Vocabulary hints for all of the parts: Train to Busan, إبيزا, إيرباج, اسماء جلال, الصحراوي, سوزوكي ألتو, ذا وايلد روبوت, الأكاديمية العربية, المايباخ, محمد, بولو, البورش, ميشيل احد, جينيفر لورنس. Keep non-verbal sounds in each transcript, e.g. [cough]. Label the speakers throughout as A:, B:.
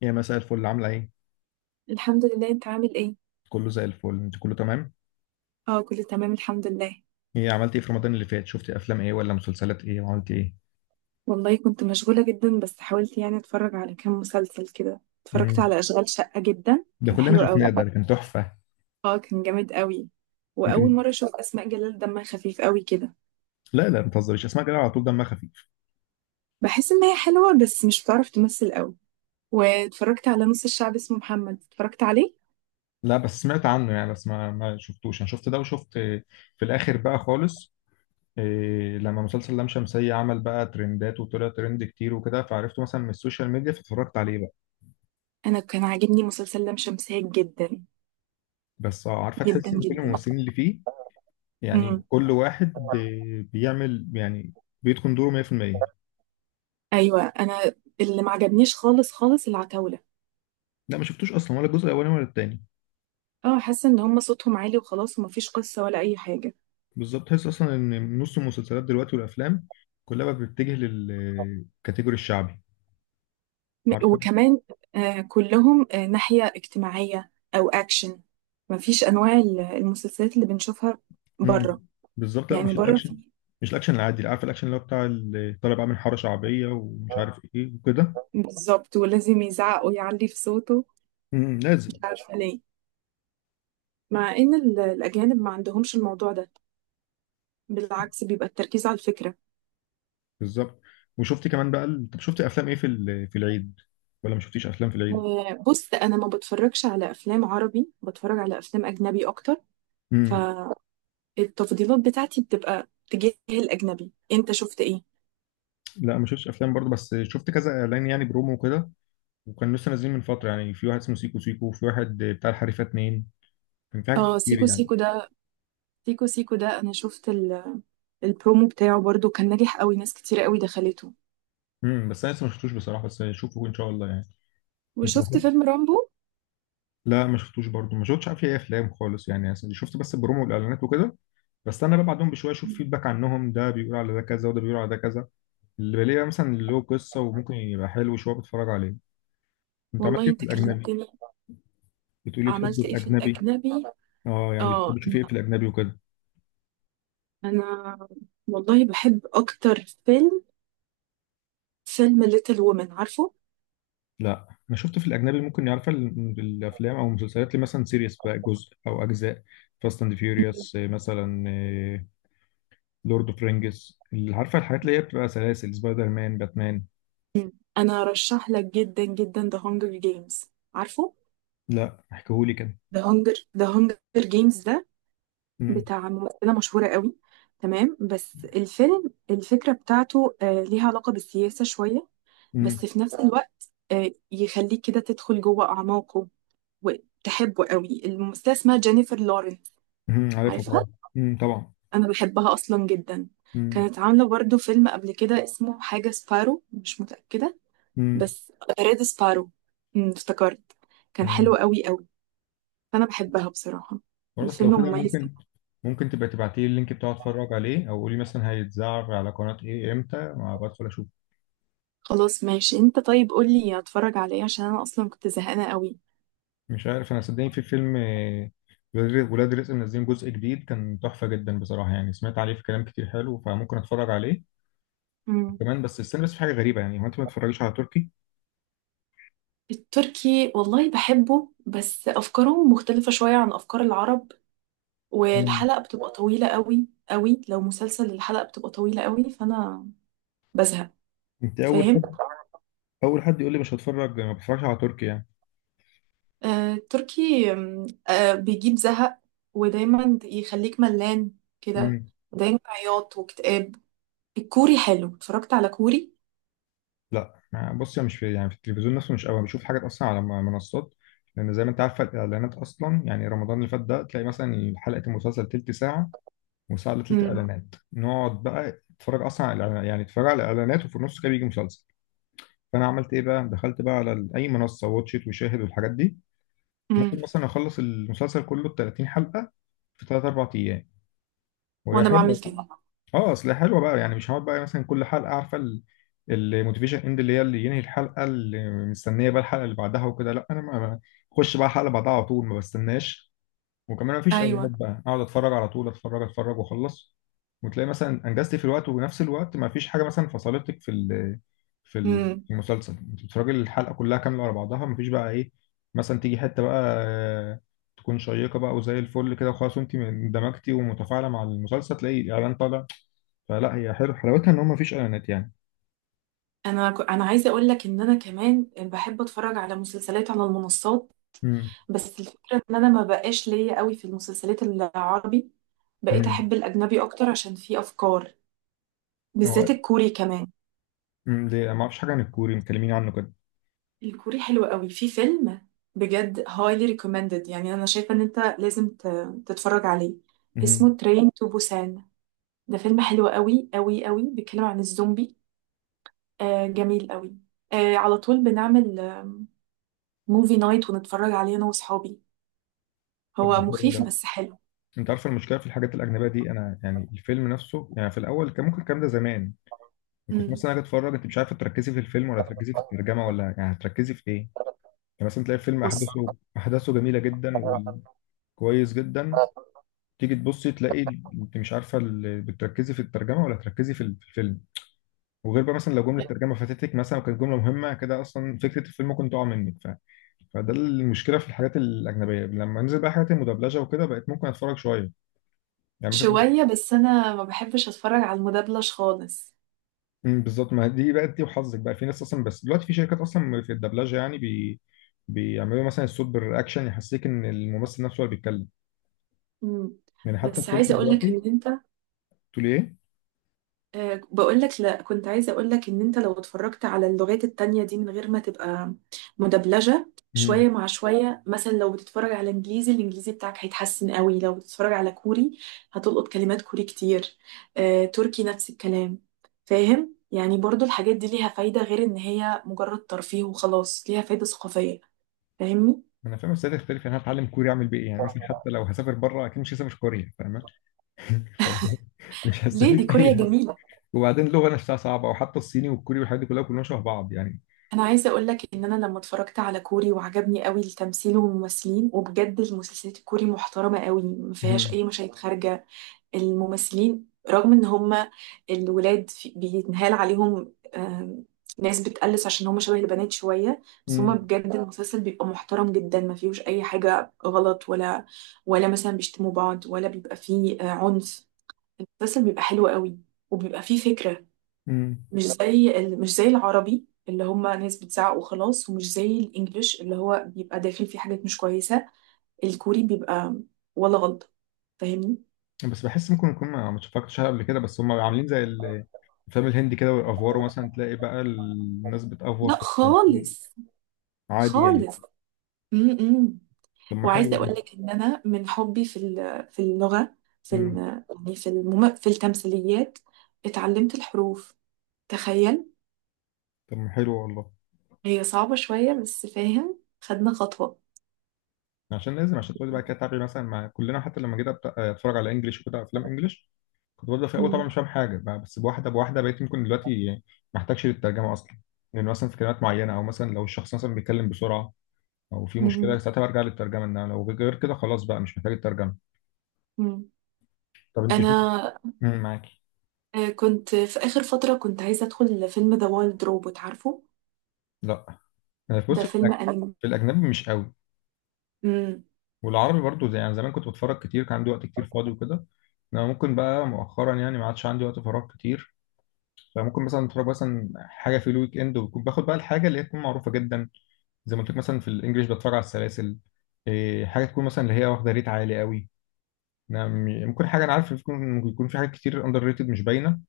A: يا مساء الفل، عاملة ايه؟
B: الحمد لله، انت عامل ايه؟
A: كله زي الفل، انت كله تمام؟
B: اه، كله تمام الحمد لله.
A: ايه، عملت ايه في رمضان اللي فات؟ شفتي افلام ايه ولا مسلسلات ايه وعملت ايه؟
B: والله كنت مشغولة جدا، بس حاولت يعني اتفرج على كام مسلسل كده. اتفرجت
A: مم.
B: على اشغال شقة، جدا
A: ده
B: كان
A: كلنا
B: حلو قوي.
A: شفناه، ده كان تحفة.
B: اه كان جامد قوي. واول
A: يمكن.
B: مرة اشوف اسماء جلال، دمها خفيف قوي كده.
A: لا لا، ما تهزريش، اسمع كده على طول دمها خفيف.
B: بحس ان هي حلوة بس مش بتعرف تمثل قوي. واتفرجت على نص الشعب اسمه محمد، اتفرجت عليه.
A: لا بس سمعت عنه يعني، بس ما شفتوش، انا شفت ده وشفت في الاخر بقى خالص. إيه، لما مسلسل لام شمسية عمل بقى ترندات وطلع ترند كتير وكده، فعرفته مثلا من السوشيال ميديا فاتفرجت عليه بقى.
B: انا كان عاجبني مسلسل لام شمسية جدا.
A: بس عارفة،
B: جدا
A: تحس ان كل
B: جدا.
A: الممثلين اللي فيه يعني
B: امم.
A: كل واحد بيعمل يعني بيتقن دوره 100%.
B: ايوه. انا اللي ما عجبنيش خالص خالص العتاولة.
A: لا ما شفتوش اصلا، ولا الجزء الاولاني ولا التاني.
B: اه، حاسه ان هم صوتهم عالي وخلاص، ومفيش قصه ولا اي حاجه.
A: بالظبط، تحس اصلا ان نص المسلسلات دلوقتي والافلام كلها بقت بتتجه للكاتيجوري الشعبي. عارفه.
B: وكمان. آه، كلهم ناحيه اجتماعيه او اكشن. مفيش انواع المسلسلات اللي بنشوفها
A: امم.
B: بره.
A: بالظبط، لا
B: يعني
A: مش
B: بره في.
A: الاكشن، مش الاكشن العادي، اللي عارف الاكشن اللي هو بتاع طالع بعمل حاره شعبيه ومش عارف ايه وكده.
B: بالظبط، ولازم يزعق ويعلي في صوته.
A: امم،
B: مش
A: لازم.
B: عارفه ليه. مع ان الاجانب ما عندهمش الموضوع ده. بالعكس، بيبقى التركيز على الفكره.
A: بالظبط. وشفت كمان بقى طب شفت افلام ايه في في العيد؟ ولا ما شفتيش افلام في العيد؟
B: آه، بص انا ما بتفرجش على افلام عربي، بتفرج على افلام اجنبي اكتر.
A: امم.
B: فالتفضيلات بتاعتي بتبقى تجاه الاجنبي. انت شفت ايه؟
A: لا، ما شفتش افلام برضه، بس شفت كذا اعلان يعني برومو وكده، وكان لسه نازلين من فتره، يعني في واحد اسمه سيكو سيكو، وفي واحد بتاع الحريفه اتنين، كان في حاجات
B: اه،
A: كتير
B: سيكو
A: يعني.
B: سيكو ده. سيكو سيكو ده، انا شفت البرومو بتاعه برضو كان ناجح قوي، ناس كتير قوي دخلته.
A: امم. بس انا لسه ما شفتوش بصراحه، بس اشوفه ان شاء الله يعني. كنت
B: وشفت
A: بحب.
B: فيلم رامبو.
A: لا، ما شفتوش برضه، ما شفتش عارف ايه افلام خالص يعني، أصل شفت بس البرومو والاعلانات وكده. بستنى بقى بعدهم بشويه اشوف فيدباك عنهم، ده بيقول على ده كذا وده بيقول على ده كذا. اللي بلاقيه مثلا اللي له قصه وممكن يبقى حلو شويه بتفرج عليه. انت
B: والله
A: عملت ايه في
B: انت
A: الاجنبي؟
B: كلمتني.
A: بتقولي بتحب
B: عملت ايه في
A: الاجنبي.
B: الاجنبي؟
A: اه يعني
B: اه،
A: بتحب تشوفي ايه
B: انا
A: في الاجنبي وكده؟
B: انا والله بحب اكتر فيلم ليتل وومن، عارفه؟
A: لا انا شفت في الاجنبي ممكن يعرف الافلام او المسلسلات، اللي مثلا سيريس بقى جزء او اجزاء، فاست اند فيوريوس مثلا، لورد اوف رينجز، اللي عارفه الحاجات اللي هي بتبقى سلاسل، سبايدر مان، باتمان.
B: انا رشح لك جدا جدا ذا هانجر جيمز. عارفه؟
A: لا احكيهولي كده.
B: ذا هانجر جيمز ده
A: امم.
B: بتاع ممثلة مشهورة قوي. تمام، بس الفيلم الفكرة بتاعته ليها علاقة بالسياسة شوية.
A: امم.
B: بس في نفس الوقت يخليك كده تدخل جوه أعماقه. وتحبه قوي. الممثلة اسمها جينيفر لورنس.
A: امم، عارفها
B: عارفها؟
A: طبعا. امم، طبعا.
B: أنا بحبها أصلا جدا.
A: امم.
B: كانت عاملة برضو فيلم قبل كده اسمه حاجة سبارو، مش متأكدة.
A: امم.
B: بس ريد سبارو. افتكرت. كان حلو
A: تمام.
B: قوي قوي. فأنا بحبها بصراحة.
A: خلاص،
B: الفيلم
A: لو كده
B: مميز.
A: ممكن تبقى تبعتي لي اللينك بتاعه اتفرج عليه، او قولي مثلا هيتذاع على قناة ايه امتى ما بدخل اشوف.
B: خلاص ماشي، انت طيب قولي اتفرج عليه عشان انا اصلا كنت زهقانة قوي.
A: مش عارف، انا صدقني في فيلم ولاد رزق منزلين جزء جديد، كان تحفة جدا بصراحة، يعني سمعت عليه في كلام كتير حلو، فممكن اتفرج عليه
B: أمم.
A: كمان، بس استنى. بس في حاجة غريبة يعني، هو انت ما بتتفرجيش على تركي؟
B: التركي والله بحبه، بس أفكارهم مختلفة شوية عن أفكار العرب.
A: مم.
B: والحلقة بتبقى طويلة قوي قوي، لو مسلسل الحلقة بتبقى طويلة قوي فأنا بزهق.
A: انت اول
B: فاهم.
A: اول حد يقول لي مش هتفرج، ما بتفرجش على تركي يعني.
B: آه، التركي بيجيب زهق. ودايما يخليك ملان كده.
A: امم.
B: دايما عياط واكتئاب. الكوري حلو، اتفرجت على كوري.
A: لا بص، أنا مش في يعني في التلفزيون نفسه مش قوي، أنا بشوف حاجات اصلا على منصات. لان زي ما انت عارف، الاعلانات اصلا يعني رمضان اللي فات ده تلاقي مثلا حلقه المسلسل تلت ساعه وساعه الا تلت
B: امم.
A: اعلانات. نقعد بقى نتفرج اصلا على يعني نتفرج على الاعلانات، وفي النص كده بيجي مسلسل. فانا عملت ايه بقى؟ دخلت بقى على اي منصه، واتشيت وشاهد والحاجات دي.
B: امم.
A: ممكن مثلا اخلص المسلسل كله ب 30 حلقه في 3 4 ايام، وهي
B: وانا بعمل
A: حلوه.
B: كده.
A: اه، اصل حلوه بقى يعني، مش هقعد بقى مثلا كل حلقه عارفه الموتيفيشن اند، اللي هي اللي ينهي الحلقه اللي مستنيه بقى الحلقه اللي بعدها وكده، لا انا ما بخش بقى الحلقه بعدها على طول، ما بستناش. وكمان ما فيش
B: ايوه.
A: اعلانات، بقى اقعد اتفرج على طول، اتفرج اتفرج واخلص. وتلاقي مثلا انجزت في الوقت، وبنفس الوقت ما فيش حاجه مثلا فصلتك في في
B: امم.
A: في المسلسل، انت بتتفرجي الحلقه كلها كامله على بعضها، ما فيش بقى ايه مثلا تيجي حته بقى تكون شيقه بقى وزي الفل كده وخلاص، وانت اندمجتي ومتفاعله مع المسلسل، تلاقي اعلان طالع. فلا، هي حلو حلاوتها ان هو مفيش اعلانات يعني.
B: انا عايزه اقول لك ان انا كمان بحب اتفرج على مسلسلات على المنصات.
A: امم.
B: بس الفكرة ان انا ما بقاش ليا قوي في المسلسلات العربي. بقيت
A: امم.
B: احب الاجنبي اكتر عشان فيه افكار.
A: هو
B: بالذات الكوري كمان.
A: ليه ما اعرفش حاجه عن الكوري، مكلمين عنه كده.
B: الكوري حلو قوي. في فيلم بجد highly recommended، يعني انا شايفة ان انت لازم تتفرج عليه.
A: امم.
B: اسمه Train to Busan. ده فيلم حلو قوي قوي قوي، بيتكلم عن الزومبي. آه، جميل قوي. آه، على طول بنعمل موفي نايت ونتفرج عليه انا واصحابي.
A: طب
B: هو
A: حلو
B: مخيف
A: ده.
B: بس حلو.
A: انت عارف المشكله في الحاجات الاجنبيه دي، انا يعني الفيلم نفسه يعني في الاول كان ممكن الكلام ده زمان، يعني كنت
B: مم.
A: مثلا اجي اتفرج، انت مش عارفه تركزي في الفيلم ولا تركزي في الترجمه ولا يعني هتركزي في ايه. يعني مثلا تلاقي الفيلم
B: بص.
A: احداثه جميله جدا وكويس جدا. تيجي تبصي، تلاقي انت مش عارفه بتركزي في الترجمه ولا تركزي في الفيلم. وغير بقى مثلا لو جمله الترجمه فاتتك مثلا وكانت جمله مهمه كده، اصلا فكره الفيلم ممكن تقع منك فده المشكله في الحاجات الاجنبيه. لما نزل بقى حاجات المدبلجه وكده بقيت ممكن اتفرج شويه، يعني مثلا
B: شوية بس أنا ما بحبش أتفرج على المدبلج خالص.
A: أمم، بالظبط، ما دي بقى دي وحظك بقى في ناس اصلا، بس دلوقتي في شركات اصلا في الدبلجه يعني بيعملوا مثلا الصوت بالرياكشن، يحسسك ان الممثل نفسه هو اللي بيتكلم.
B: مم.
A: يعني حتى
B: بس
A: التركي
B: عايزة أقولك
A: دلوقتي.
B: إن أنت،
A: تقول ايه؟
B: آه بقولك، لا كنت عايزة أقولك إن أنت لو اتفرجت على اللغات التانية دي من غير ما تبقى مدبلجة،
A: أمم،
B: شوية مع شوية، مثلا لو بتتفرج على إنجليزي الإنجليزي بتاعك هيتحسن قوي، لو بتتفرج على كوري هتلقط كلمات كوري كتير. آه، تركي نفس الكلام. فاهم؟ يعني برضو الحاجات دي ليها فايدة، غير إن هي مجرد ترفيه وخلاص، ليها فايدة ثقافية. فاهمني؟
A: انا فاهم، بس ده تختلف يعني، أنا هتعلم كوري اعمل بيه ايه؟ يعني مثلا حتى لو هسافر بره اكيد مش هسافر كوريا، فاهمه؟ [laughs] فمش
B: ليه؟ دي
A: هستفيد
B: كوريا
A: اي.
B: جميلة.
A: وبعدين اللغه نفسها صعبه، وحتى الصيني والكوري والحاجات دي كلها، كلهم شبه بعض يعني.
B: انا عايزه اقول لك ان انا لما اتفرجت على كوري وعجبني قوي التمثيل والممثلين، وبجد المسلسلات الكوري محترمه قوي، ما فيهاش
A: مم.
B: اي مشاهد خارجه. الممثلين رغم ان هم الولاد بيتنهال عليهم، ناس بتقلص عشان هم شبه البنات شويه. بس هم
A: مم.
B: بجد، المسلسل بيبقى محترم جدا، ما فيهوش اي حاجه غلط، ولا ولا مثلا بيشتموا بعض، ولا بيبقى فيه عنف. المسلسل بيبقى حلو قوي، وبيبقى فيه فكره.
A: مم.
B: مش زي العربي اللي هم ناس بتزعق وخلاص، ومش زي الانجليش اللي هو بيبقى داخل فيه حاجات مش كويسة. الكوري بيبقى ولا غلطة. فاهمني؟
A: بس بحس ممكن يكون ما اتفرجتش عليها قبل كده، بس هم عاملين زي الفيلم الهندي كده والافوار، مثلا تلاقي بقى الناس بتافور
B: لا
A: في التمثيل.
B: خالص،
A: عادي يعني.
B: خالص. امم.
A: طب ما حلو
B: وعايزة اقول
A: ده.
B: لك ان انا من حبي في اللغة، في ال-
A: مم.
B: يعني في التمثيليات، اتعلمت الحروف. تخيل.
A: طب ما حلو والله.
B: هي صعبة شوية بس فاهم، خدنا خطوة.
A: عشان لازم، عشان تقولي بقى كده تعبي مثلا مع كلنا، حتى لما جيت اتفرج على انجلش وكده افلام انجلش، كنت ببدا في الاول طبعا
B: مم.
A: مش فاهم حاجه بقى، بس بواحده بواحده بقيت ممكن دلوقتي ما احتاجش للترجمه اصلا. لان مثلا في كلمات معينه، او مثلا لو الشخص مثلا بيتكلم بسرعه او في مشكله
B: مم.
A: ساعتها برجع للترجمه، انما لو غير كده خلاص بقى مش محتاج الترجمه.
B: مم.
A: طب انت شوف.
B: انا
A: مم، معاكي.
B: كنت في آخر فترة كنت عايزة أدخل فيلم ذا وايلد روبوت، عارفه؟
A: لا، أنا في
B: ده
A: بص، في
B: فيلم أنمي.
A: في الاجنبي مش قوي،
B: امم.
A: والعربي برضو زي يعني زمان كنت بتفرج كتير، كان عندي وقت كتير فاضي وكده. انا ممكن بقى مؤخرا يعني ما عادش عندي وقت فراغ كتير، فممكن مثلا اتفرج مثلا حاجه في الويك اند، وبكون باخد بقى الحاجه اللي هي تكون معروفه جدا. زي ما قلت لك مثلا في الانجليش، بتفرج على السلاسل. إيه، حاجه تكون مثلا اللي هي واخده ريت عالي قوي. أنا ممكن حاجه انا عارف يكون في حاجات كتير اندر ريتد مش باينه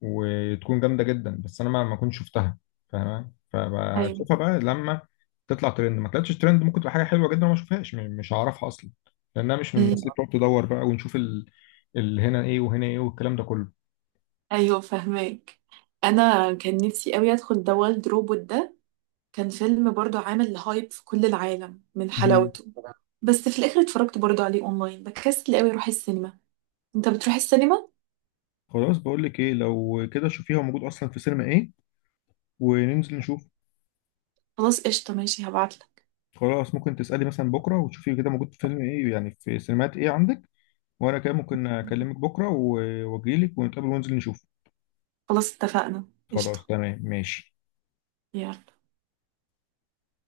A: وتكون جامده جدا، بس انا ما كنتش شفتها فاهمه.
B: أيوه.
A: فبشوفها بقى لما تطلع ترند، ما طلعتش ترند ممكن تبقى حاجه حلوه جدا وما اشوفهاش مش هعرفها اصلا، لانها مش من الناس اللي
B: امم.
A: بتقعد تدور بقى ونشوف ال هنا ايه وهنا ايه والكلام ده كله.
B: أيوه، فهماك. أنا كان نفسي أوي أدخل ذا وايلد روبوت ده. كان فيلم برضه عامل هايب في كل العالم من
A: مم.
B: حلاوته. بس في الآخر اتفرجت برضه عليه أونلاين، بكسل أوي أروح السينما. أنت بتروح السينما؟
A: خلاص، بقول لك ايه، لو كده شوفيه هو موجود اصلا في سينما ايه وننزل نشوف.
B: خلاص قشطة، ماشي هبعتلك.
A: خلاص، ممكن تسألي مثلا بكره وتشوفي كده موجود في فيلم ايه، يعني في سينمات ايه عندك، وانا كده ممكن اكلمك بكره واجيلك ونتقابل وننزل نشوف.
B: خلاص اتفقنا.
A: خلاص
B: قشطة.
A: تمام ماشي.
B: يلا.